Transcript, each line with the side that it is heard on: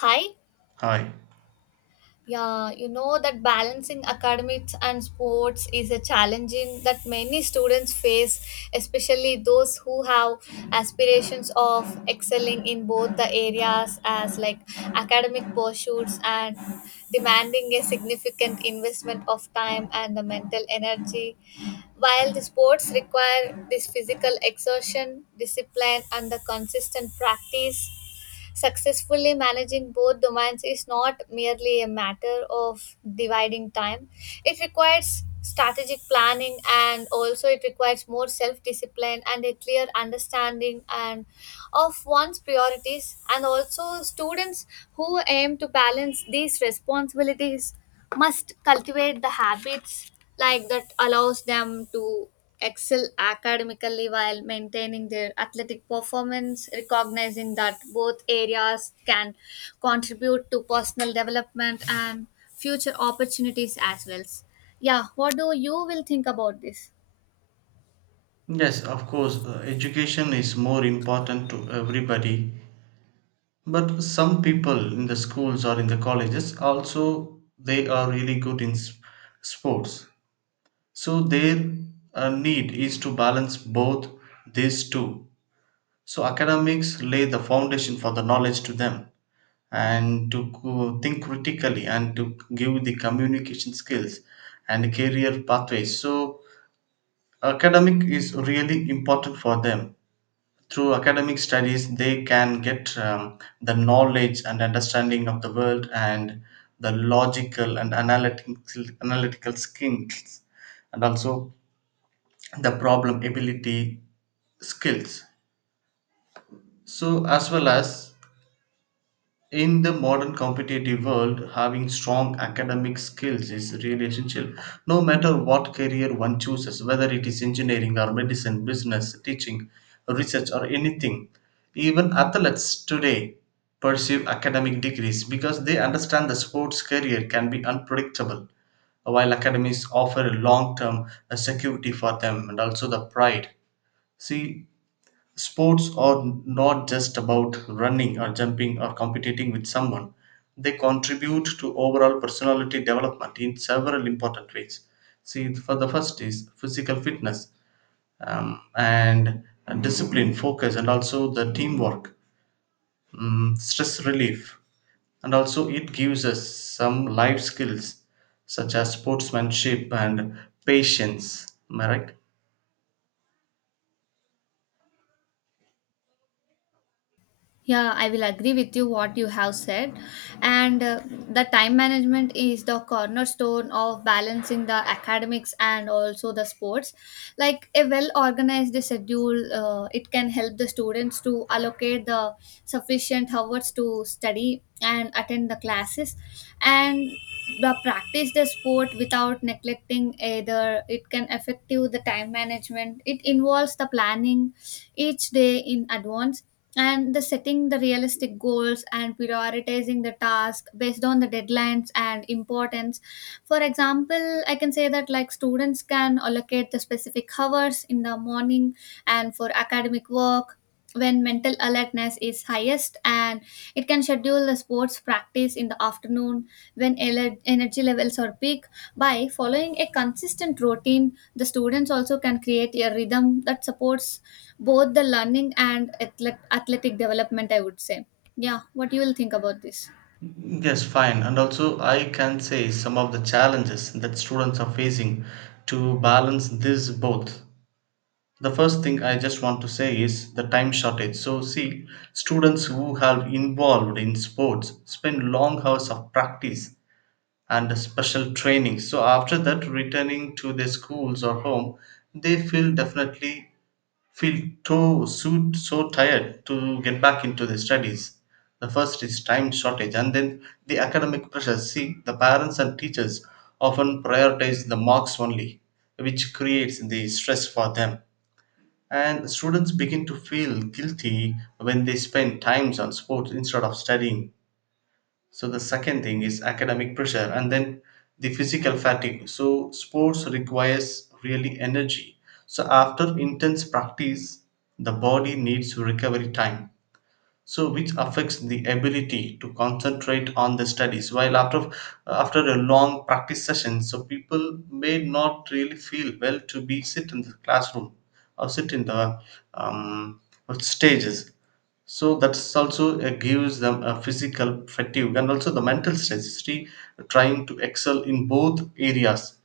left: Hi.
right: Hi.
left: Yeah, you know that balancing academics and sports is a challenging that many students face, especially those who have aspirations of excelling in both the areas as like academic pursuits and demanding a significant investment of time and the mental energy, while the sports require this physical exertion, discipline and the consistent practice. Successfully managing both domains is not merely a matter of dividing time, it requires strategic planning and also it requires more self discipline and a clear understanding and of one's priorities and also students who aim to balance these responsibilities must cultivate the habits like that allows them to excel academically while maintaining their athletic performance, recognizing that both areas can contribute to personal development and future opportunities as well. Yeah, what do you will think about this?
right: Yes, of course, education is more important to everybody, but some people in the schools or in the colleges also they are really good in sports. So their need is to balance both these two. So academics lay the foundation for the knowledge to them and to think critically and to give the communication skills and career pathways. So academic is really important for them through academic studies they can get the knowledge and understanding of the world and the logical and analytical skills and also the problem ability skills so as well as in the modern competitive world, having strong academic skills is really essential. No matter what career one chooses, whether it is engineering or medicine, business, teaching, research, or anything, even athletes today pursue academic degrees because they understand the sports career can be unpredictable, while academies offer a long term security for them and also the pride. See, sports are not just about running or jumping or competing with someone. They contribute to overall personality development in several important ways. See, for the first is physical fitness and discipline, focus, and also the teamwork, mm, stress relief, and also it gives us some life skills such as sportsmanship and patience. Am I right?
left: Yeah, I will agree with you what you have said. And the time management is the cornerstone of balancing the academics and also the sports. Like a well organized schedule, it can help the students to allocate the sufficient hours to study and attend the classes and the practice the sport without neglecting either. It can affect you the time management. It involves the planning each day in advance and the setting the realistic goals and prioritizing the task based on the deadlines and importance. For example, I can say that like students can allocate the specific hours in the morning and for academic work when mental alertness is highest, and it can schedule the sports practice in the afternoon when energy levels are peak. By following a consistent routine, the students also can create a rhythm that supports both the learning and athletic development, I would say. Yeah, what you will think about this?
right: Yes, fine. And also, I can say some of the challenges that students are facing to balance this both. The first thing I just want to say is the time shortage. So, see, students who have involved in sports spend long hours of practice and special training. So, after that, returning to their schools or home, they feel definitely feel too so, so tired to get back into the studies. The first is time shortage, and then the academic pressures. See, the parents and teachers often prioritize the marks only, which creates the stress for them. And students begin to feel guilty when they spend times on sports instead of studying. So the second thing is academic pressure and then the physical fatigue. So sports requires really energy. So after intense practice, the body needs recovery time. So which affects the ability to concentrate on the studies. While after a long practice session, so people may not really feel well to be sit in the classroom or sit in the um, stages, so that's also gives them a physical fatigue and also the mental stress. See, trying to excel in both areas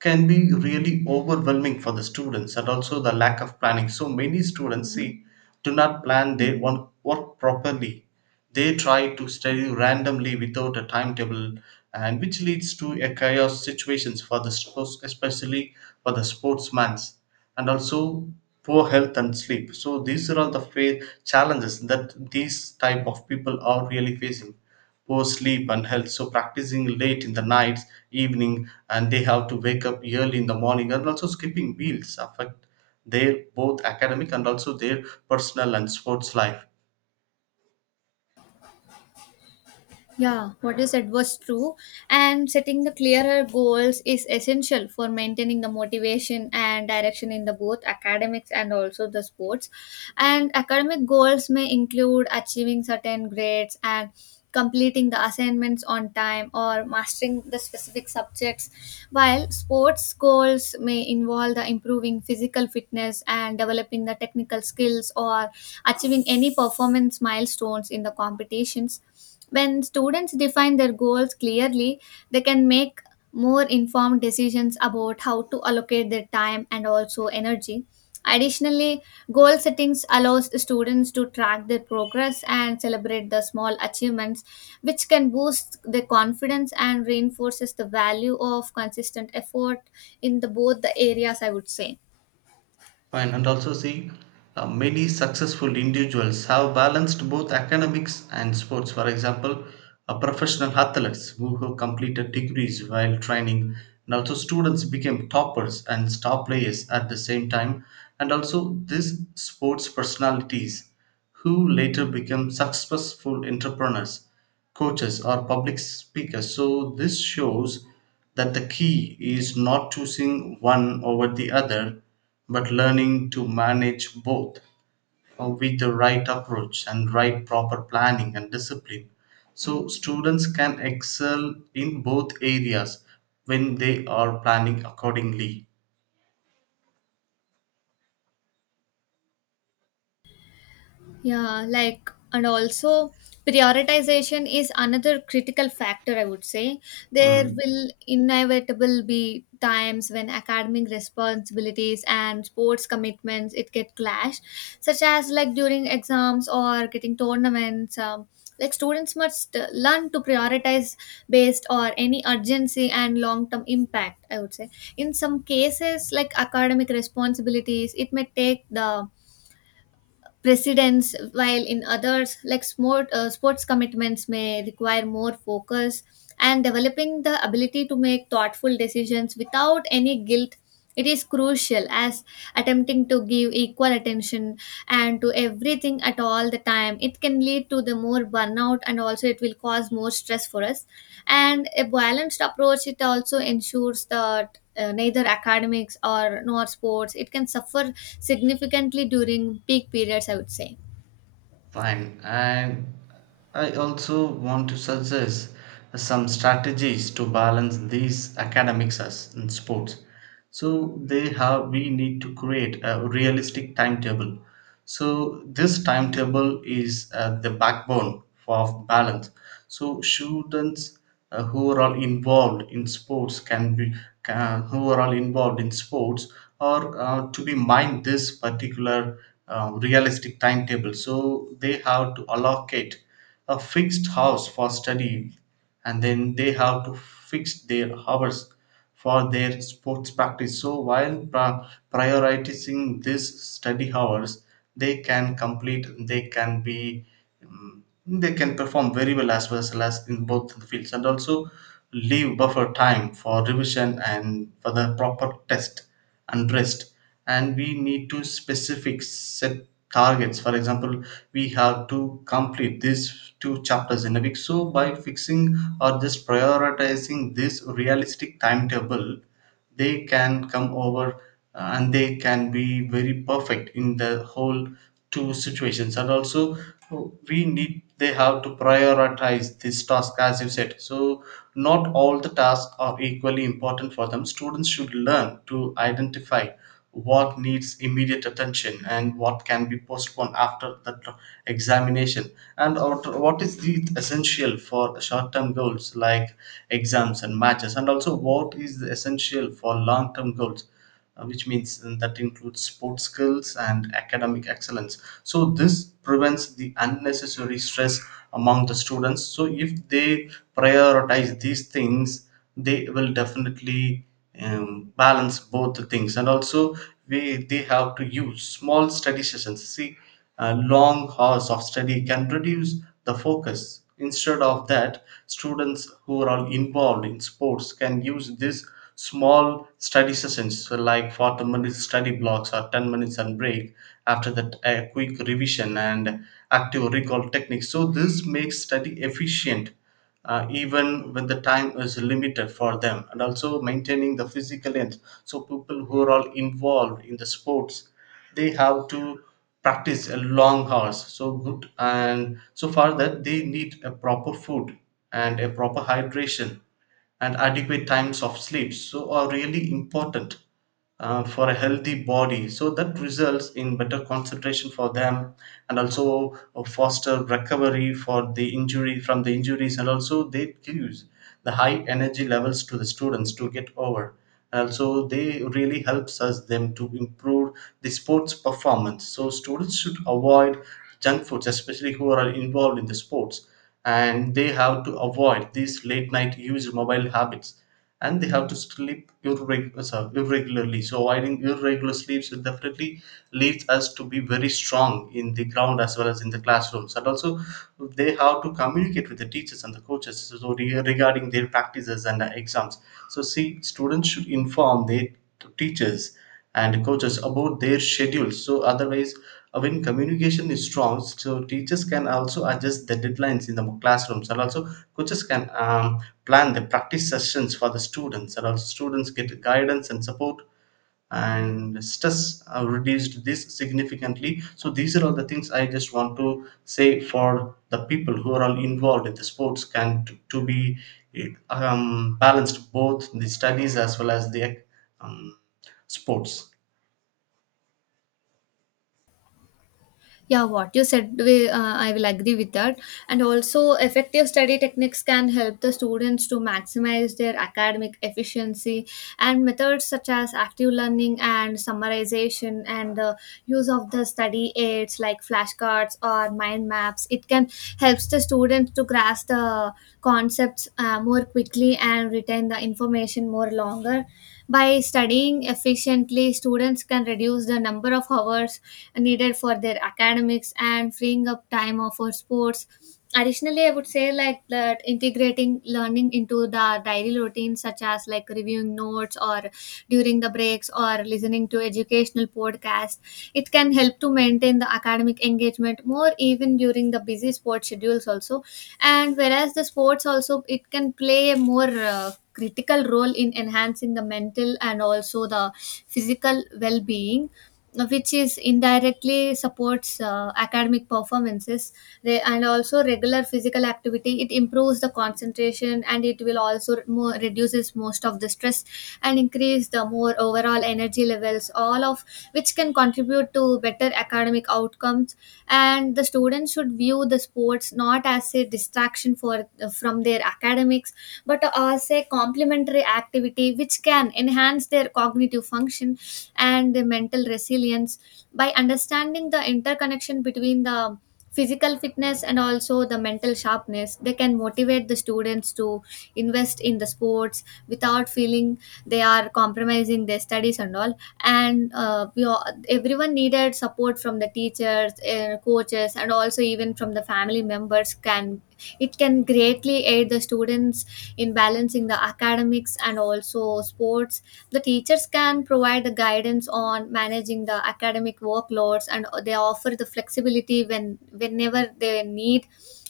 right: can be really overwhelming for the students, and also the lack of planning. So many students see do not plan their one work properly, they try to study randomly without a timetable, and which leads to a chaos situations for the sports especially for the sportsmans, and also poor health and sleep. So these are all the challenges that these type of people are really facing. Poor sleep and health, so practicing late in the night evening and they have to wake up early in the morning and also skipping meals affect their both academic and also their personal and sports life.
left: Yeah, what you said was true. And setting the clearer goals is essential for maintaining the motivation and direction in the both academics and also the sports. And academic goals may include achieving certain grades and completing the assignments on time or mastering the specific subjects, while sports goals may involve the improving physical fitness and developing the technical skills or achieving any performance milestones in the competitions. When students define their goals clearly, they can make more informed decisions about how to allocate their time and also energy. Additionally, goal settings allows students to track their progress and celebrate the small achievements, which can boost their confidence and reinforces the value of consistent effort in the both the areas, I would say.
right: Fine, and also see, many successful individuals have balanced both academics and sports. For example, professional athletes who have completed degrees while training, and also students became toppers and star players at the same time, and also these sports personalities who later become successful entrepreneurs, coaches, or public speakers. So, this shows that the key is not choosing one over the other, but learning to manage both with the right approach and right proper planning and discipline. So, students can excel in both areas when they are planning accordingly.
left: Yeah, like, and also prioritization is another critical factor, I would say. There
right: Mm.
left: will inevitable be times when academic responsibilities and sports commitments it get clashed, such as like during exams or getting tournaments. Like students must learn to prioritize based or any urgency and long-term impact, I would say. In some cases, like academic responsibilities it may take the precedence, while in others like sports commitments may require more focus, and developing the ability to make thoughtful decisions without any guilt, it is crucial, as attempting to give equal attention and to everything at all the time, it can lead to the more burnout and also it will cause more stress for us. And a balanced approach it also ensures that neither academics or nor sports it can suffer significantly during peak periods, I would say.
right: Fine. And I also want to suggest some strategies to balance these academics as in sports. So they have we need to create a realistic timetable. So this timetable is the backbone of balance. So students who are all involved in sports can be can, who are all involved in sports or to be mind this particular realistic timetable. So they have to allocate a fixed hours for study, and then they have to fix their hours for their sports practice. So while prioritizing these study hours, they can complete, they can be, they can perform very well as in both the fields, and also leave buffer time for revision and for the proper test and rest. And we need to specific set targets, for example we have to complete these two chapters in a week, so by fixing or just prioritizing this realistic timetable they can come over and they can be very perfect in the whole two situations. And also we need they have to prioritize this task as you said. So not all the tasks are equally important for them, students should learn to identify what needs immediate attention and what can be postponed after the examination, and what is the essential for short-term goals like exams and matches, and also what is the essential for long-term goals, which means that includes sports skills and academic excellence. So this prevents the unnecessary stress among the students. So if they prioritize these things they will definitely balance both the things. And also we they have to use small study sessions. See, long hours of study can reduce the focus. Instead of that students who are all involved in sports can use this small study sessions, so like 40 minutes study blocks or 10 minutes and break, after that a quick revision and active recall techniques. So this makes study efficient even when the time is limited for them. And also maintaining the physical health, so people who are all involved in the sports they have to practice a long hours so good, and so for that they need a proper food and a proper hydration and adequate times of sleep so are really important for a healthy body, so that results in better concentration for them. And also foster recovery for the injury from the injuries, and also they use the high energy levels to the students to get over, and also they really helps us them to improve the sports performance. So students should avoid junk foods especially who are involved in the sports, and they have to avoid these late night use mobile habits, and they have to sleep irregularly. So avoiding irregular sleeps will definitely leads us to be very strong in the ground as well as in the classrooms. And also they have to communicate with the teachers and the coaches so regarding their practices and the exams. So see students should inform their teachers and coaches about their schedules, so otherwise when communication is strong so teachers can also adjust the deadlines in the classrooms, and also coaches can plan the practice sessions for the students, and also students get guidance and support and stress reduced this significantly. So these are all the things I just want to say for the people who are all involved in the sports can to be balanced both the studies as well as the um, sports.
left: Yeah, what you said, I will agree with that. And also, effective study techniques can help the students to maximize their academic efficiency. And methods such as active learning and summarization and the use of the study aids like flashcards or mind maps, it can helps the students to grasp the concepts more quickly and retain the information more longer. By studying efficiently, students can reduce the number of hours needed for their academics and freeing up for sports. Additionally, I would say like that integrating learning into the daily routine, such as like reviewing notes or during the breaks or listening to educational podcasts, it can help to maintain the academic engagement more even during the busy sports schedules also. And whereas the sports also it can play a more critical role in enhancing the mental and also the physical well-being, which is indirectly supports academic performances. And also regular physical activity it improves the concentration and it will also more reduces most of the stress and increase the more overall energy levels, all of which can contribute to better academic outcomes. And the students should view the sports not as a distraction for from their academics but as a complementary activity which can enhance their cognitive function and the mental resilience. By understanding the interconnection between the physical fitness and also the mental sharpness, they can motivate the students to invest in the sports without feeling they are compromising their studies and all. And everyone needed support from the teachers, coaches and also even from the family members, can it can greatly aid the students in balancing the academics and also sports. The teachers can provide the guidance on managing the academic workloads, and they offer the flexibility whenever they need,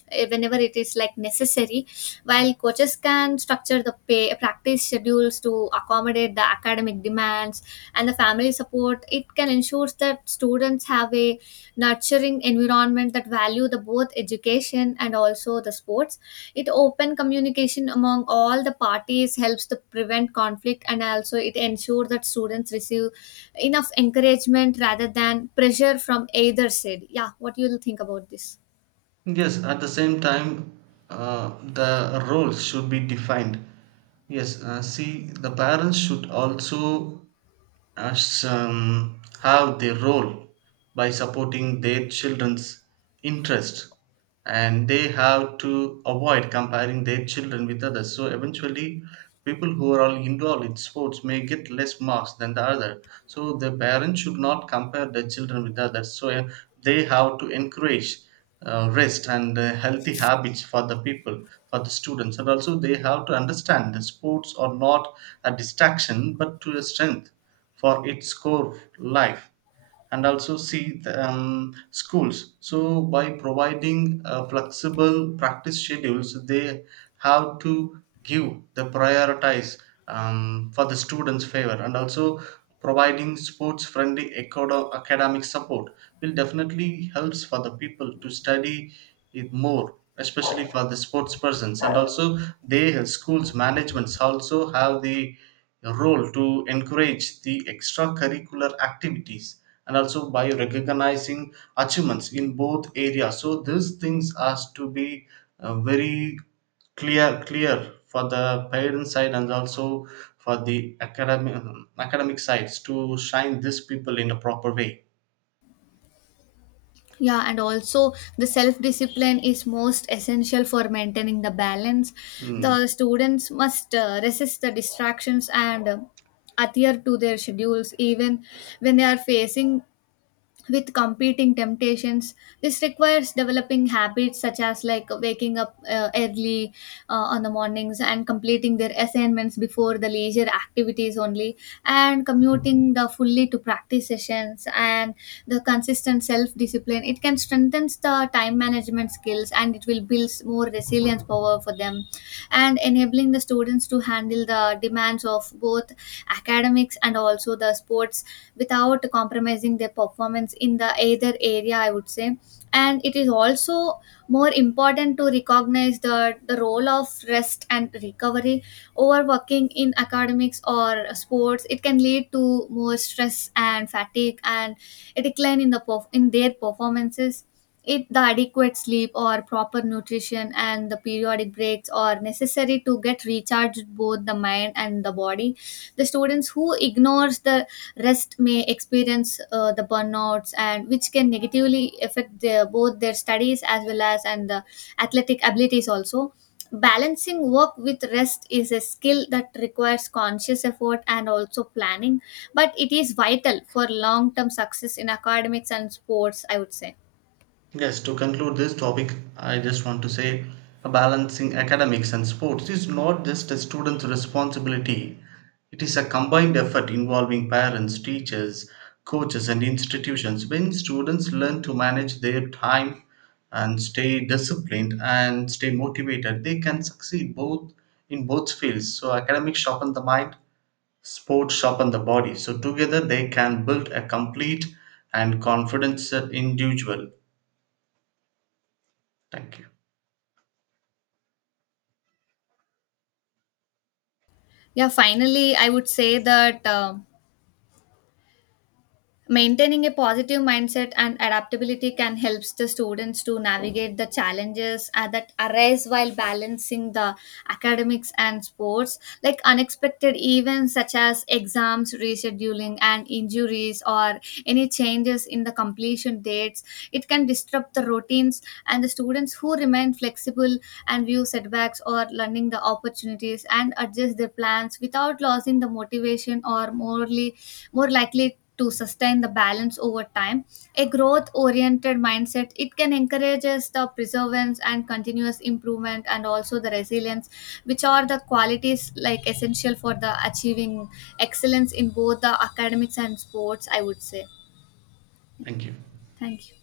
left: eh, whenever it is like necessary, while coaches can structure the practice schedules to accommodate the academic demands. And the family support it can ensure that students have a nurturing environment that value the both education and also the sports. It open communication among all the parties helps to prevent conflict, and also it ensures that students receive enough encouragement rather than pressure from either side. Yeah, what do you will think about this?
right: Yes, at the same time, the roles should be defined. Yes, see, the parents should also as have their role by supporting their children's interest, and they have to avoid comparing their children with others. So eventually people who are all involved in sports may get less marks than the other, so the parents should not compare their children with others. So they have to encourage rest and healthy habits for the people for the students, and also they have to understand that sports are not a distraction but to a strength for its core life. And also see the schools, so by providing flexible practice schedules they have to give the prioritize for the students favor, and also providing sports friendly academic support will definitely helps for the people to study it more especially for the sports persons. And also they schools managements also have the role to encourage the extracurricular activities, and also by recognizing achievements in both areas. So these things has to be very clear for the parent side, and also for the academic sides to shine these people in a proper way.
left: Yeah, and also the self discipline is most essential for maintaining the balance.
right: Mm.
left: The students must resist the distractions and adhere to their schedules even when they are facing with competing temptations. This requires developing habits such as like waking up early on the mornings and completing their assignments before the leisure activities only and commuting the fully to practice sessions. And the consistent self discipline it can strengthen the time management skills and it will build more resilience power for them, and enabling the students to handle the demands of both academics and also the sports without compromising their performance in the either area, I would say. And it is also more important to recognize the role of rest and recovery. Overworking in academics or sports it can lead to more stress and fatigue and a decline in the in their performances. It the adequate sleep or proper nutrition and the periodic breaks are necessary to get recharged both the mind and the body. The students who ignores the rest may experience the burnouts, and which can negatively affect both their studies as well as and the athletic abilities also. Balancing work with rest is a skill that requires conscious effort and also planning, but it is vital for long term success in academics and sports, I would say.
right: Yes, to conclude this topic, I just want to say balancing academics and sports is not just a student's responsibility, it is a combined effort involving parents, teachers, coaches, and institutions. When students learn to manage their time and stay disciplined and stay motivated, they can succeed both in both fields. So, academics sharpen the mind, sports sharpen the body. So, together they can build a complete and confident individual. Thank you.
left: Yeah, finally I would say that maintaining a positive mindset and adaptability can help the students to navigate the challenges that arise while balancing the academics and sports. Like unexpected events such as exams, rescheduling, and injuries, or any changes in the completion dates, it can disrupt the routines. And the students who remain flexible and view setbacks or learning the opportunities and adjust their plans without losing the motivation or morally more likely to sustain the balance over time. A growth oriented mindset it can encourages the perseverance and continuous improvement and also the resilience, which are the qualities like essential for the achieving excellence in both the academics and sports, I would say.
right: Thank you.
left: Thank you.